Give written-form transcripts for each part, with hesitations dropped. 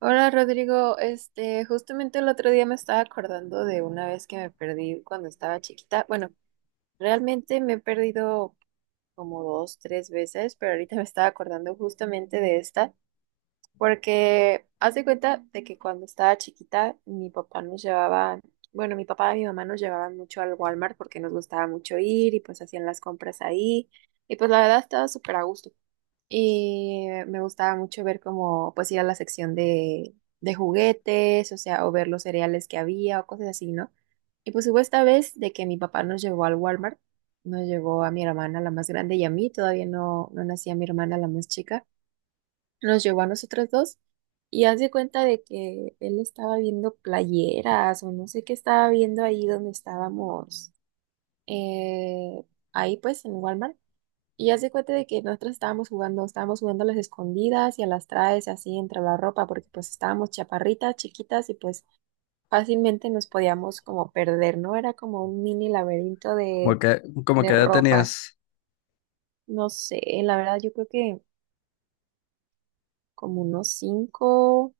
Hola Rodrigo, justamente el otro día me estaba acordando de una vez que me perdí cuando estaba chiquita. Bueno, realmente me he perdido como dos, tres veces, pero ahorita me estaba acordando justamente de esta, porque haz de cuenta de que cuando estaba chiquita mi papá nos llevaba, bueno, mi papá y mi mamá nos llevaban mucho al Walmart porque nos gustaba mucho ir y pues hacían las compras ahí y pues la verdad estaba súper a gusto. Y me gustaba mucho ver cómo pues ir a la sección de juguetes, o sea, o ver los cereales que había o cosas así, ¿no? Y pues hubo esta vez de que mi papá nos llevó al Walmart, nos llevó a mi hermana, la más grande, y a mí, todavía no, no nacía mi hermana, la más chica, nos llevó a nosotras dos. Y haz de cuenta de que él estaba viendo playeras o no sé qué estaba viendo ahí donde estábamos, eh, ahí pues en Walmart. Y hace cuenta de que nosotros estábamos jugando a las escondidas y a las traes así entre la ropa, porque pues estábamos chaparritas, chiquitas y pues fácilmente nos podíamos como perder, ¿no? Era como un mini laberinto ¿Como de, que, como que de edad ropa. tenías? No sé, la verdad yo creo que como unos cinco,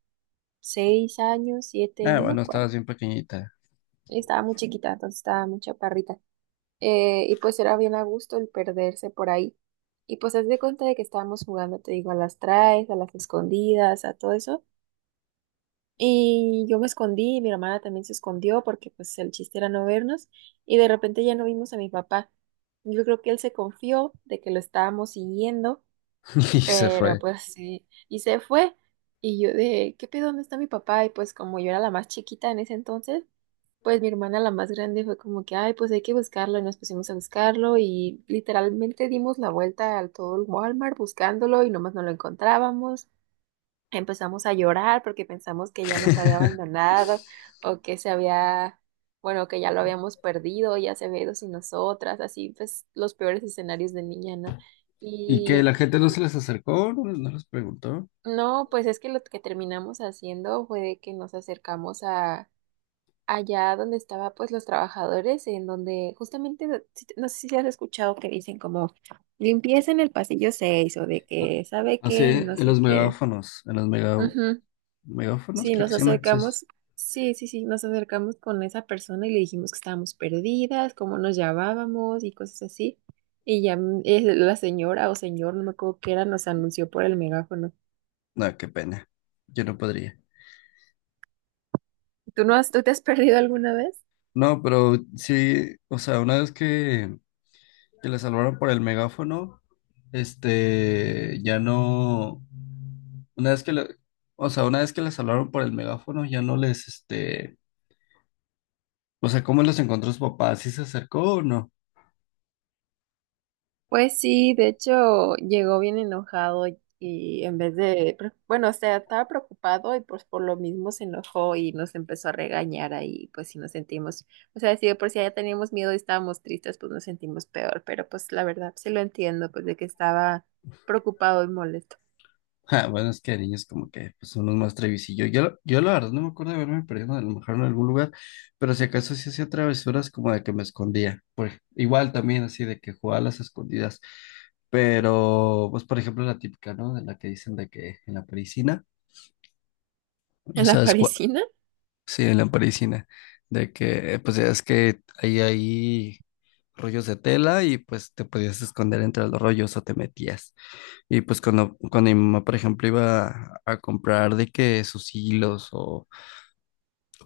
6 años, siete, Ah, no me bueno, acuerdo. estabas bien pequeñita. Estaba muy chiquita, entonces estaba muy chaparrita. Y pues era bien a gusto el perderse por ahí. Y pues haz de cuenta de que estábamos jugando, te digo, a las traes, a las escondidas, a todo eso. Y yo me escondí, y mi hermana también se escondió porque pues el chiste era no vernos y de repente ya no vimos a mi papá. Yo creo que él se confió de que lo estábamos siguiendo, Y se pero fue. pues sí, y se fue. Y yo de, ¿qué pedo? ¿Dónde está mi papá? Y pues como yo era la más chiquita en ese entonces, pues mi hermana la más grande fue como que, ay, pues hay que buscarlo y nos pusimos a buscarlo y literalmente dimos la vuelta a todo el Walmart buscándolo y nomás no lo encontrábamos. Empezamos a llorar porque pensamos que ya nos había abandonado o que se había, bueno, que ya lo habíamos perdido, ya se había ido sin nosotras, así pues los peores escenarios de niña, ¿no? ¿Y que Y la gente no se les acercó? No, no les preguntó. no, pues es que lo que terminamos haciendo fue de que nos acercamos a allá donde estaba pues los trabajadores, en donde justamente, no sé si has escuchado que dicen como limpieza en el pasillo 6 o de Ah. que sabe Así, qué, no en sé los qué. megáfonos, en los megáfonos, Sí, creo que nos se llaman. Sí, sí. acercamos, sí, sí, sí, nos acercamos con esa persona y le dijimos que estábamos perdidas, cómo nos llamábamos y cosas así. Y ya la señora o señor, no me acuerdo qué era, nos anunció por el megáfono. No, qué pena. Yo no podría. ¿Tú no has, tú te has perdido alguna vez? No, pero sí, o sea, que le salvaron por el megáfono, este, ya no. Una vez que le, o sea, una vez que les hablaron por el megáfono, ya no les, este, o sea, ¿cómo los encontró su papá? ¿Sí se acercó o no? Pues sí, de hecho llegó bien enojado y en vez de, bueno, o sea, estaba preocupado y pues por lo mismo se enojó y nos empezó a regañar ahí, pues sí nos sentimos, o sea, si de por si ya teníamos miedo y estábamos tristes, pues nos sentimos peor, pero pues la verdad sí lo entiendo, pues de que estaba preocupado y molesto. Ja, bueno, es que de niños como que pues, son unos más trevisillos. Yo la verdad no me acuerdo de haberme perdido a lo mejor en algún lugar, pero si acaso sí hacía travesuras como de que me escondía. Pues igual también así de que jugaba a las escondidas. Pero, pues por ejemplo la típica, ¿no? De la que dicen de que en la parisina. Ya ¿En la sabes cuál. parisina? Sí, en la parisina. De que pues ya es que ahí hay rollos de tela y pues te podías esconder entre los rollos o te metías. Y pues cuando mi mamá, por ejemplo, a comprar de que sus hilos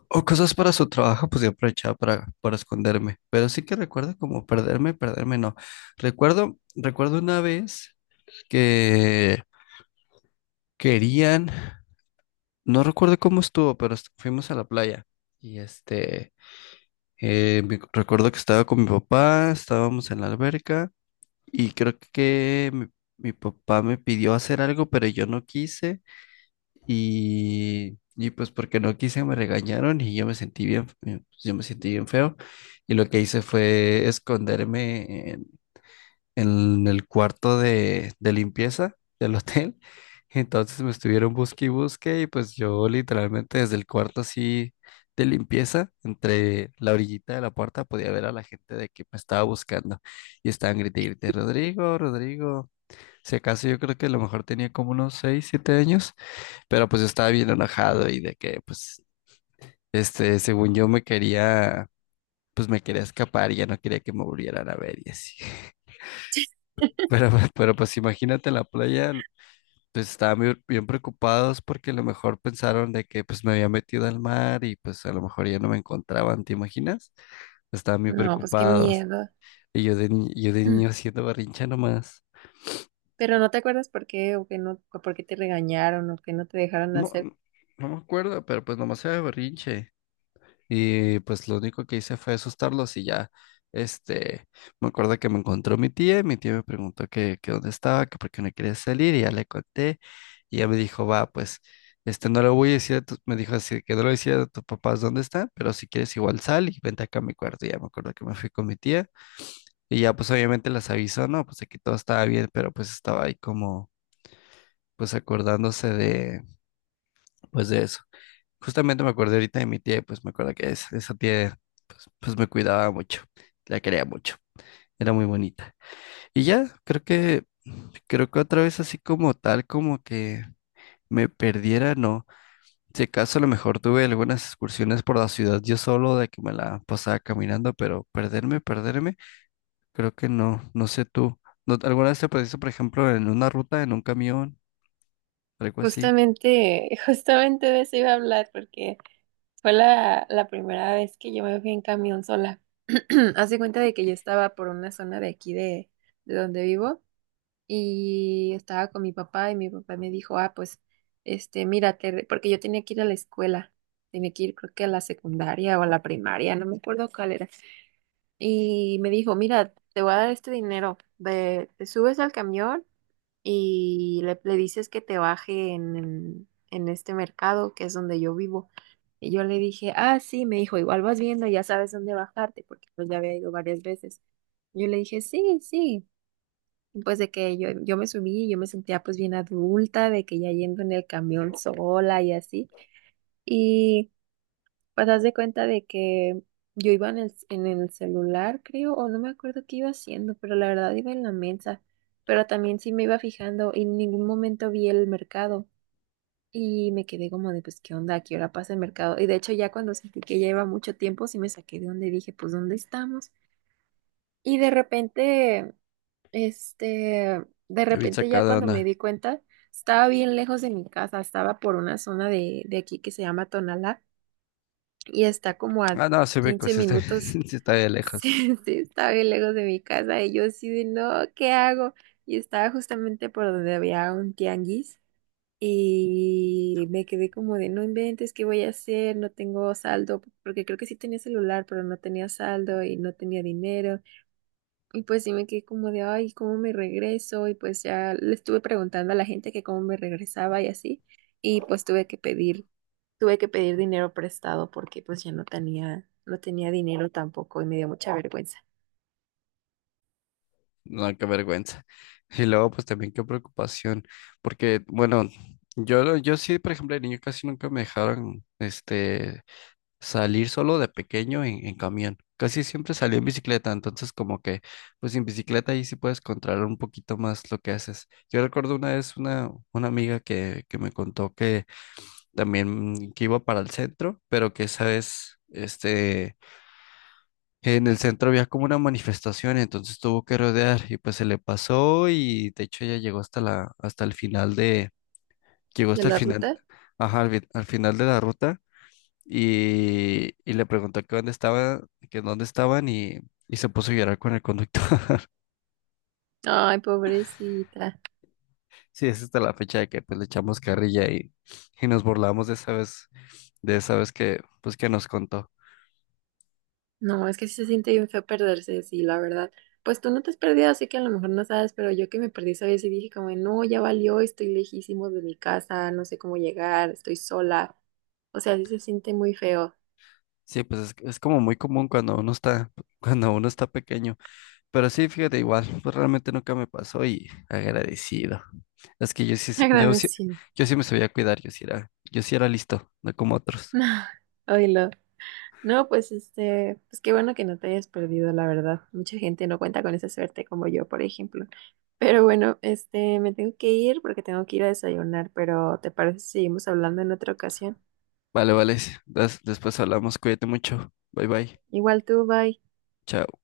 o cosas para su trabajo, pues yo aprovechaba para esconderme. Pero sí que recuerdo como perderme, perderme no. Recuerdo una vez que querían, no recuerdo cómo estuvo, pero fuimos a la playa. Y este, recuerdo que estaba con mi papá, estábamos en la alberca y creo que mi papá me pidió hacer algo, pero yo no quise. Y pues porque no quise me regañaron y yo me sentí bien, yo me sentí bien feo. Y lo que hice fue en el cuarto de limpieza del hotel. Entonces me estuvieron busque y busque y pues yo literalmente desde el cuarto así de limpieza, entre la orillita de la puerta podía ver a la gente de que me estaba buscando. Y estaban grite y grite, Rodrigo, Rodrigo. Si acaso yo creo que a lo mejor tenía como unos 6 7 años. Pero pues yo estaba bien enojado y de que, pues, este, según yo me quería, pues me quería escapar y ya no quería que me volvieran a ver y así. Pero pues imagínate en la playa, pues estaban bien, bien preocupados porque a lo mejor pensaron de que pues me había metido al mar y pues a lo mejor ya no me encontraban, ¿te imaginas? Estaban bien No, pues qué preocupados. miedo. Y yo de, yo de niño haciendo berrinche nomás. Pero no te acuerdas por qué o que no, o por qué te regañaron o que no te dejaron No, hacer. no me acuerdo, pero pues nomás era berrinche. Y pues lo único que hice fue asustarlos y ya, este, me acuerdo que me encontró mi tía y mi tía me preguntó que dónde estaba, que por qué no quería salir y ya le conté y ella me dijo, va, pues, este, no lo voy a decir a tus, me dijo así, que no lo decía a tus papás dónde están, pero si quieres igual sal y vente acá a mi cuarto. Y ya me acuerdo que me fui con mi tía y ya pues obviamente las avisó, no, pues aquí todo estaba bien, pero pues estaba ahí como, pues acordándose de, pues de eso. Justamente me acuerdo ahorita de mi tía, y pues me acuerdo que esa tía, pues me cuidaba mucho, la quería mucho, era muy bonita. Y ya, creo que otra vez así como tal, como que me perdiera, no. Si acaso a lo mejor tuve algunas excursiones por la ciudad yo solo, de que me la pasaba caminando, pero perderme, perderme, creo que no, no sé tú. Alguna vez te perdiste, por ejemplo, en una ruta, en un camión, algo así? Justamente, justamente de eso iba a hablar porque... Fue la primera vez que yo me fui en camión sola. Hace cuenta de que yo estaba por una zona de aquí de donde vivo y estaba con mi papá y mi papá me dijo, ah, pues, mírate, porque yo tenía que ir a la escuela, tenía que ir creo que a la secundaria o a la primaria, no me acuerdo cuál era. Y me dijo, mira, te voy a dar este dinero, ve, te subes al camión y le dices que te baje en, en este mercado, que es donde yo vivo. Y yo le dije, ah, sí, me dijo, igual vas viendo, ya sabes dónde bajarte, porque pues ya había ido varias veces. Yo le dije, sí, sí. Y, pues de que yo me subí, yo me sentía pues bien adulta, de que ya yendo en el camión sola y así. Pues haz de cuenta de que yo iba en el celular, creo, o no me acuerdo qué iba haciendo, pero la verdad iba en la mesa. Pero también sí me iba fijando y en ningún momento vi el mercado. Y me quedé como de, pues, ¿qué onda? ¿A qué hora pasa el mercado? Y de hecho ya cuando sentí que ya iba mucho tiempo, sí me saqué de donde y dije, pues, ¿dónde estamos? Y de repente, este, de Yo bien repente ya sacada, de cuando me onda. di cuenta, estaba bien lejos de mi casa, estaba por una zona de aquí que se llama Tonalá y está como a Ah, no, 15 sí está, minutos. sí está de lejos. Sí, sí, está bien lejos de mi casa y yo así de no, ¿qué hago? Y estaba justamente por donde había un tianguis y me quedé como de no inventes, ¿qué voy a hacer? No tengo saldo, porque creo que sí tenía celular, pero no tenía saldo y no tenía dinero. Y pues sí me quedé como de, ay, ¿cómo me regreso? Y pues ya le estuve preguntando a la gente que cómo me regresaba y así. Y pues tuve que pedir dinero prestado porque pues ya no tenía, no tenía dinero tampoco y me dio mucha vergüenza No, qué vergüenza. Y luego, pues también qué preocupación, porque, bueno, yo, yo sí, por ejemplo, de niño casi nunca me dejaron, este, salir solo de pequeño en camión. Casi siempre salí en bicicleta, entonces como que, pues en bicicleta ahí sí puedes controlar un poquito más lo que haces. Yo recuerdo una vez una amiga que me contó que también que iba para el centro, pero que esa vez, este... En el centro había como una manifestación, entonces tuvo que rodear y pues se le pasó y de hecho ella llegó hasta el final de, llegó de hasta el la final, ruta. ajá, al final de la ruta y le preguntó que dónde estaba, que dónde estaban y se puso a llorar con el conductor. Ay, pobrecita. Sí, es hasta la fecha de que pues le echamos carrilla y nos burlamos de esa vez que pues que nos contó. No, es que sí se siente bien feo perderse, sí, la verdad. Pues tú no te has perdido, así que a lo mejor no sabes, pero yo que me perdí esa vez y dije como, no, ya valió, estoy lejísimo de mi casa, no sé cómo llegar, estoy sola. O sea, sí se siente muy feo. Sí, pues es como muy común cuando uno está pequeño. Pero sí, fíjate, igual, pues realmente nunca me pasó y agradecido. Es que yo sí, Agradecido. yo sí me sabía cuidar, yo sí era listo, no como otros. Oílo. No, pues pues qué bueno que no te hayas perdido, la verdad. Mucha gente no cuenta con esa suerte como yo, por ejemplo. Pero bueno, me tengo que ir porque tengo que ir a desayunar, pero ¿te parece si seguimos hablando en otra ocasión? Vale, vale, después hablamos, cuídate mucho, bye bye, Igual tú, bye. chao.